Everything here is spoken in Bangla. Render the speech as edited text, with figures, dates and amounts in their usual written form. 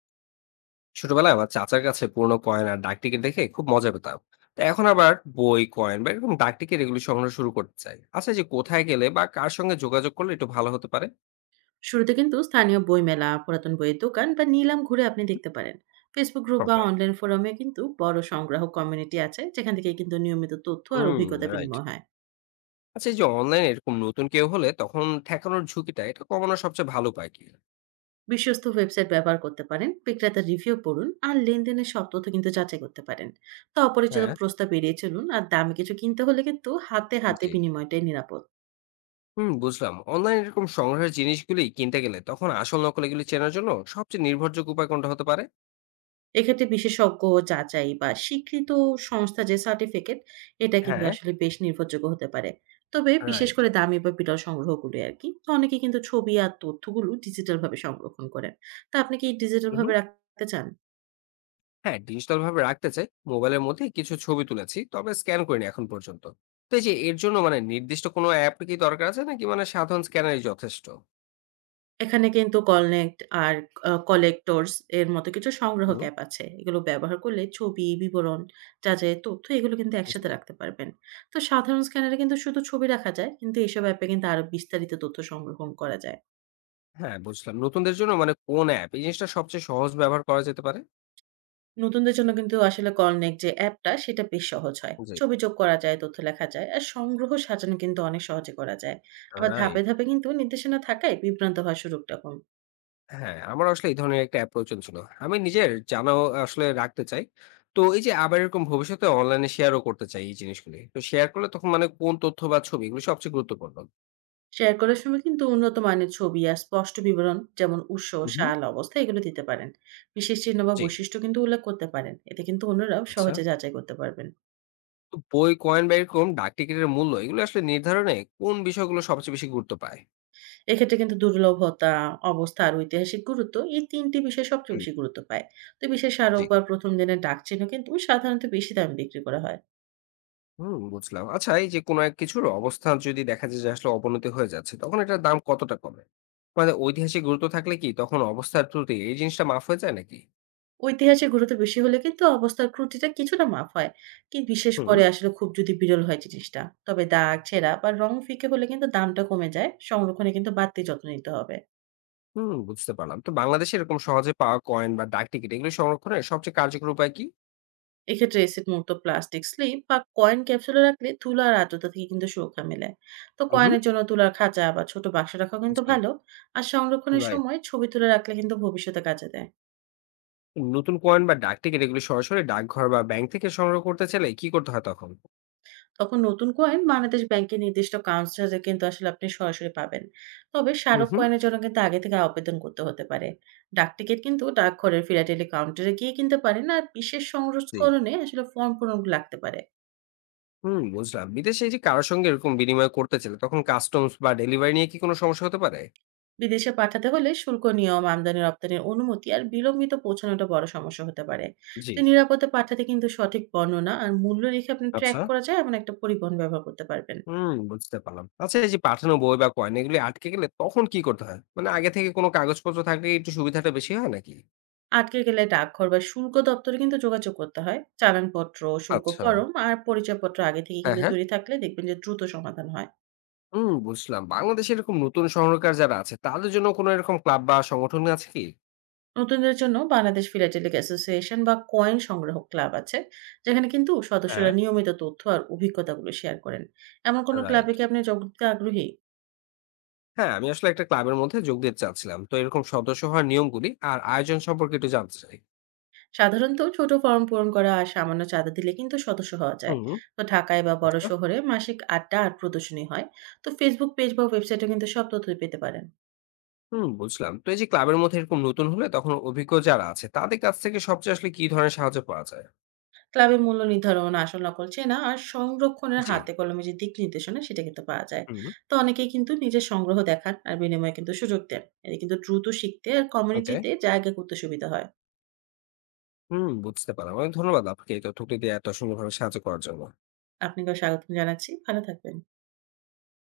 ছোটবেলায় আমার চাচার কাছে পুরোনো কয়েন আর ডাক টিকিট দেখে খুব মজা পেতাম। তো এখন আবার বই কয়েন বা এরকম ডাক টিকিট এগুলো সংগ্রহ শুরু করতে চাই। আচ্ছা, এই যে কোথায় গেলে বা কার সঙ্গে যোগাযোগ করলে একটু ভালো হতে পারে? শুরুতে কিন্তু স্থানীয় বইমেলা পুরাতন বইয়ের দোকান বা নিলাম ঘুরে আপনি দেখতে পারেন। ফেসবুক গ্রুপ বা ওকে। অনলাইন ফোরামে কিন্তু বড় সংগ্রাহক কমিউনিটি আছে, যেখান থেকে কিন্তু নিয়মিত তথ্য আর হুম। অভিজ্ঞতা রাইট। বিনিময় হয়। আচ্ছা, এই যে অনলাইনে এরকম নতুন কেউ হলে তখন ঠেকানোর ঝুঁকিটা এটা কমানোর সবচেয়ে ভালো উপায় কি? বিশ্বস্ত ওয়েবসাইট ব্যবহার করতে পারেন, বিক্রেতার রিভিউ পড়ুন আর লেনদেনের সব তথ্য কিন্তু যাচাই করতে পারেন। তো অপরিচিত হ্যাঁ। প্রস্তাব এড়িয়ে চলুন আর দামি কিছু কিনতে হলে কিন্তু হাতে হাতে জি। বিনিময়টাই নিরাপদ। হুম, বুঝলাম। অনলাইনে এরকম সংগ্রহের জিনিসগুলি কিনতে গেলে তখন আসল নকল এগুলি চেনার জন্য সবচেয়ে নির্ভরযোগ্য উপায় কোনটা হতে পারে? এক্ষেত্রে বিশেষজ্ঞ যাচাই বা স্বীকৃত সংস্থা যে সার্টিফিকেট, এটা কিন্তু হ্যাঁ। আসলে বেশ নির্ভরযোগ্য হতে পারে। তবে বিশেষ রাইট। করে দামি বা বিরল সংগ্রহগুলো আরকি। তো অনেকে কিন্তু ছবি আর তথ্যগুলো ডিজিটালভাবে সংরক্ষণ করেন। তো আপনি কি ডিজিটালভাবে রাখতে চান? হ্যাঁ, ডিজিটাল ভাবে রাখতে চাই। মোবাইলের মধ্যে কিছু ছবি তুলেছি, তবে স্ক্যান করিনি এখন পর্যন্ত। তো এই যে এর জন্য নির্দিষ্ট কোনো অ্যাপ কি দরকার আছে, নাকি সাধারণ স্ক্যানারই যথেষ্ট? এখানে কিন্তু কলনেক্ট আর কলেক্টরস এর মতো কিছু সংগ্রহক হুম। অ্যাপ আছে। এগুলো ব্যবহার করলে ছবি, বিবরণ, যাচাইয়ের তথ্য এগুলো কিন্তু জি। একসাথে রাখতে পারবেন। তো সাধারণ স্ক্যানারে কিন্তু শুধু ছবি রাখা যায়, কিন্তু এসব অ্যাপে কিন্তু আরো বিস্তারিত তথ্য সংগ্রহণ করা যায়। হ্যাঁ, বুঝলাম। নতুনদের জন্য কোন অ্যাপ এই জিনিসটা সবচেয়ে সহজ ব্যবহার করা যেতে পারে? নতুনদের জন্য কিন্তু আসলে কলনেক যে অ্যাপটা সেটা বেশ সহজ হয়। জি। ছবি যোগ করা যায়, তথ্য লেখা যায় আর সংগ্রহ সাজানো কিন্তু অনেক সহজে করা যায়। আবার ধাপে রাইট। ধাপে কিন্তু নির্দেশনা থাকায় বিভ্রান্ত হওয়ার সুযোগটা কম। হ্যাঁ, আমার আসলে এই ধরনের একটা অ্যাপ প্রয়োজন ছিল। আমি নিজের জানা আসলে রাখতে চাই। তো এই যে আবার এরকম ভবিষ্যতে অনলাইনে শেয়ারও করতে চাই এই জিনিসগুলি। তো শেয়ার করলে তখন কোন তথ্য বা ছবি এগুলো সবচেয়ে গুরুত্বপূর্ণ? শেয়ার করার সময় কিন্তু উন্নত মানের ছবি আর স্পষ্ট বিবরণ যেমন উৎস, হুম। সাল, অবস্থা এগুলো দিতে পারেন। বিশেষ চিহ্ন বা জি। বৈশিষ্ট্য কিন্তু উল্লেখ করতে পারেন। এতে কিন্তু অন্যরাও আচ্ছা, সহজে যাচাই করতে পারবেন। তো বই, কয়েন বা এরকম ডাকটিকিটের মূল্য এগুলো আসলে নির্ধারণে কোন বিষয়গুলো সবচেয়ে বেশি গুরুত্ব পায়? এক্ষেত্রে কিন্তু দুর্লভতা, অবস্থা আর ঐতিহাসিক গুরুত্ব এই ৩ টি বিষয় সবচেয়ে হুম। বেশি গুরুত্ব পায়। তো বিশেষ স্মারক জি। বা ১ম দিনের ডাকচিহ্ন কিন্তু সাধারণত বেশি দামে বিক্রি করা হয়। হুম, বুঝলাম। আচ্ছা, এই যে কোনো এক কিছুর অবস্থান যদি দেখা যায় যে আসলে অবনতি হয়ে যাচ্ছে, তখন এটার দাম কতটা কমে? ঐতিহাসিক গুরুত্ব থাকলে কি তখন অবস্থার ত্রুটি এই জিনিসটা মাফ হয়ে যায় নাকি? ঐতিহাসিক গুরুত্ব বেশি হলে কিন্তু অবস্থার ত্রুটিটা কিছুটা মাপ হয়। কি বিশেষ হুম। করে আসলে খুব যদি বিরল হয় জিনিসটা। তবে দাগ, ছেঁড়া বা রং ফিকে হলে কিন্তু দামটা কমে যায়। সংরক্ষণে কিন্তু বাড়তি যত্ন নিতে হবে। হুম, বুঝতে পারলাম। তো বাংলাদেশে এরকম সহজে পাওয়া কয়েন বা ডাকটিকিট এগুলো সংরক্ষণের সবচেয়ে কার্যকর উপায় কি? এক্ষেত্রে এসিড মুক্ত প্লাস্টিক স্লিপ বা কয়েন ক্যাপসুলে রাখলে তুলা আর আর্দ্রতা থেকে কিন্তু সুরক্ষা মেলে। তো হুম, হুম। কয়েনের জন্য তুলার খাঁচা বা ছোট বাক্স রাখা কিন্তু জি। ভালো। আর সংরক্ষণের রাইট। সময় ছবি তুলে রাখলে কিন্তু ভবিষ্যতে কাজে দেয়। নতুন কয়েন বা ডাকটিকিট এগুলো সরাসরি ডাকঘর বা ব্যাংক থেকে সংগ্রহ করতে চাইলে কি করতে হয় তখন? তখন নতুন কয়েন বাংলাদেশ ব্যাংকের নির্দিষ্ট কাউন্সিলে কিন্তু আসলে আপনি সরাসরি পাবেন। তবে হুম, স্মারক হুম। কয়েনের জন্য কিন্তু আগে থেকে আবেদন করতে হতে পারে। ডাকটিকিট কিন্তু ডাকঘরের ফিলাটেলি কাউন্টারে গিয়ে কিনতে পারেন আর বিশেষ জি। সংস্করণে আসলে ফর্ম পূরণ লাগতে পারে। হুম, বুঝলাম। বিদেশে এই যে কারো সঙ্গে এরকম বিনিময় করতে চাইলে তখন কাস্টমস বা ডেলিভারি নিয়ে কি কোনো সমস্যা হতে পারে? বিদেশে পাঠাতে হলে শুল্ক নিয়ম, আমদানি রপ্তানির অনুমতি আর বিলম্বিত পৌঁছানোটা বড় সমস্যা হতে পারে। জি। তো নিরাপদে পাঠাতে কিন্তু সঠিক বর্ণনা আর মূল্য রেখে আপনি ট্র্যাক আচ্ছা। করা যায় এমন একটা পরিবহন ব্যবহার করতে পারবেন। হুম, বুঝতে পারলাম। আচ্ছা, এই যে পাঠানো বই বা কয়েন এগুলি আটকে গেলে তখন কি করতে হয়? আগে থেকে কোনো কাগজপত্র থাকলে একটু সুবিধাটা বেশি হয় নাকি? আটকে গেলে ডাকঘর বা শুল্ক দপ্তরে কিন্তু যোগাযোগ করতে হয়। চালানপত্র, শুল্ক আচ্ছা। ফরম আর পরিচয়পত্র আগে থেকে হ্যাঁ, কিন্তু হ্যাঁ। তৈরি থাকলে দেখবেন যে দ্রুত সমাধান হয়। হুম, বুঝলাম। বাংলাদেশে এরকম নতুন সংরক্ষণ যারা আছে তাদের জন্য কোনো এরকম ক্লাব বা সংগঠন আছে কি? নতুনদের জন্য বাংলাদেশ ফিলাটেলিক অ্যাসোসিয়েশন বা কয়েন সংগ্রহ ক্লাব আছে, যেখানে কিন্তু সদস্যরা হ্যাঁ। নিয়মিত তথ্য আর অভিজ্ঞতাগুলো শেয়ার করেন। এমন কোনো ক্লাবে রাইট। কি আপনি যোগ দিতে আগ্রহী? হ্যাঁ, আমি আসলে একটা ক্লাবের মধ্যে যোগ দিতে চাচ্ছিলাম। তো এরকম সদস্য হওয়ার নিয়মগুলি আর আয়োজন সম্পর্কে একটু জানতে চাই। সাধারণত ছোট ফর্ম পূরণ করা আর সামান্য চাঁদা দিলে কিন্তু সদস্য হওয়া যায়। হুম। তো ঢাকায় বা বড় আচ্ছা। শহরে মাসিক আড্ডা আর প্রদর্শনী হয়। তো Facebook পেজ বা ওয়েবসাইটে কিন্তু সব তথ্যই পেতে পারেন। হুম, বুঝলাম। তো এই যে ক্লাবের মধ্যে এরকম নতুন হলে তখন অভিজ্ঞ যারা আছে তাদের কাছ থেকে সবচেয়ে আসলে কি ধরনের সাহায্য পাওয়া যায়? ক্লাবে মূল্য নির্ধারণ, আসল নকল চেনা আর সংরক্ষণের জি। হাতে কলমে যে দিক নির্দেশনা সেটা কিন্তু পাওয়া যায়। হুম, তো অনেকেই কিন্তু নিজের সংগ্রহ দেখান আর বিনিময়ে কিন্তু সুযোগ দেন। এতে কিন্তু দ্রুত শিখতে আর ওকে। কমিউনিটিতে জায়গা করতে সুবিধা হয়। হুম, বুঝতে পারলাম। অনেক ধন্যবাদ আপনাকে এই তথ্যগুলি দিয়ে এত সুন্দরভাবে সাহায্য করার জন্য। আপনাকেও স্বাগতম জানাচ্ছি। ভালো থাকবেন।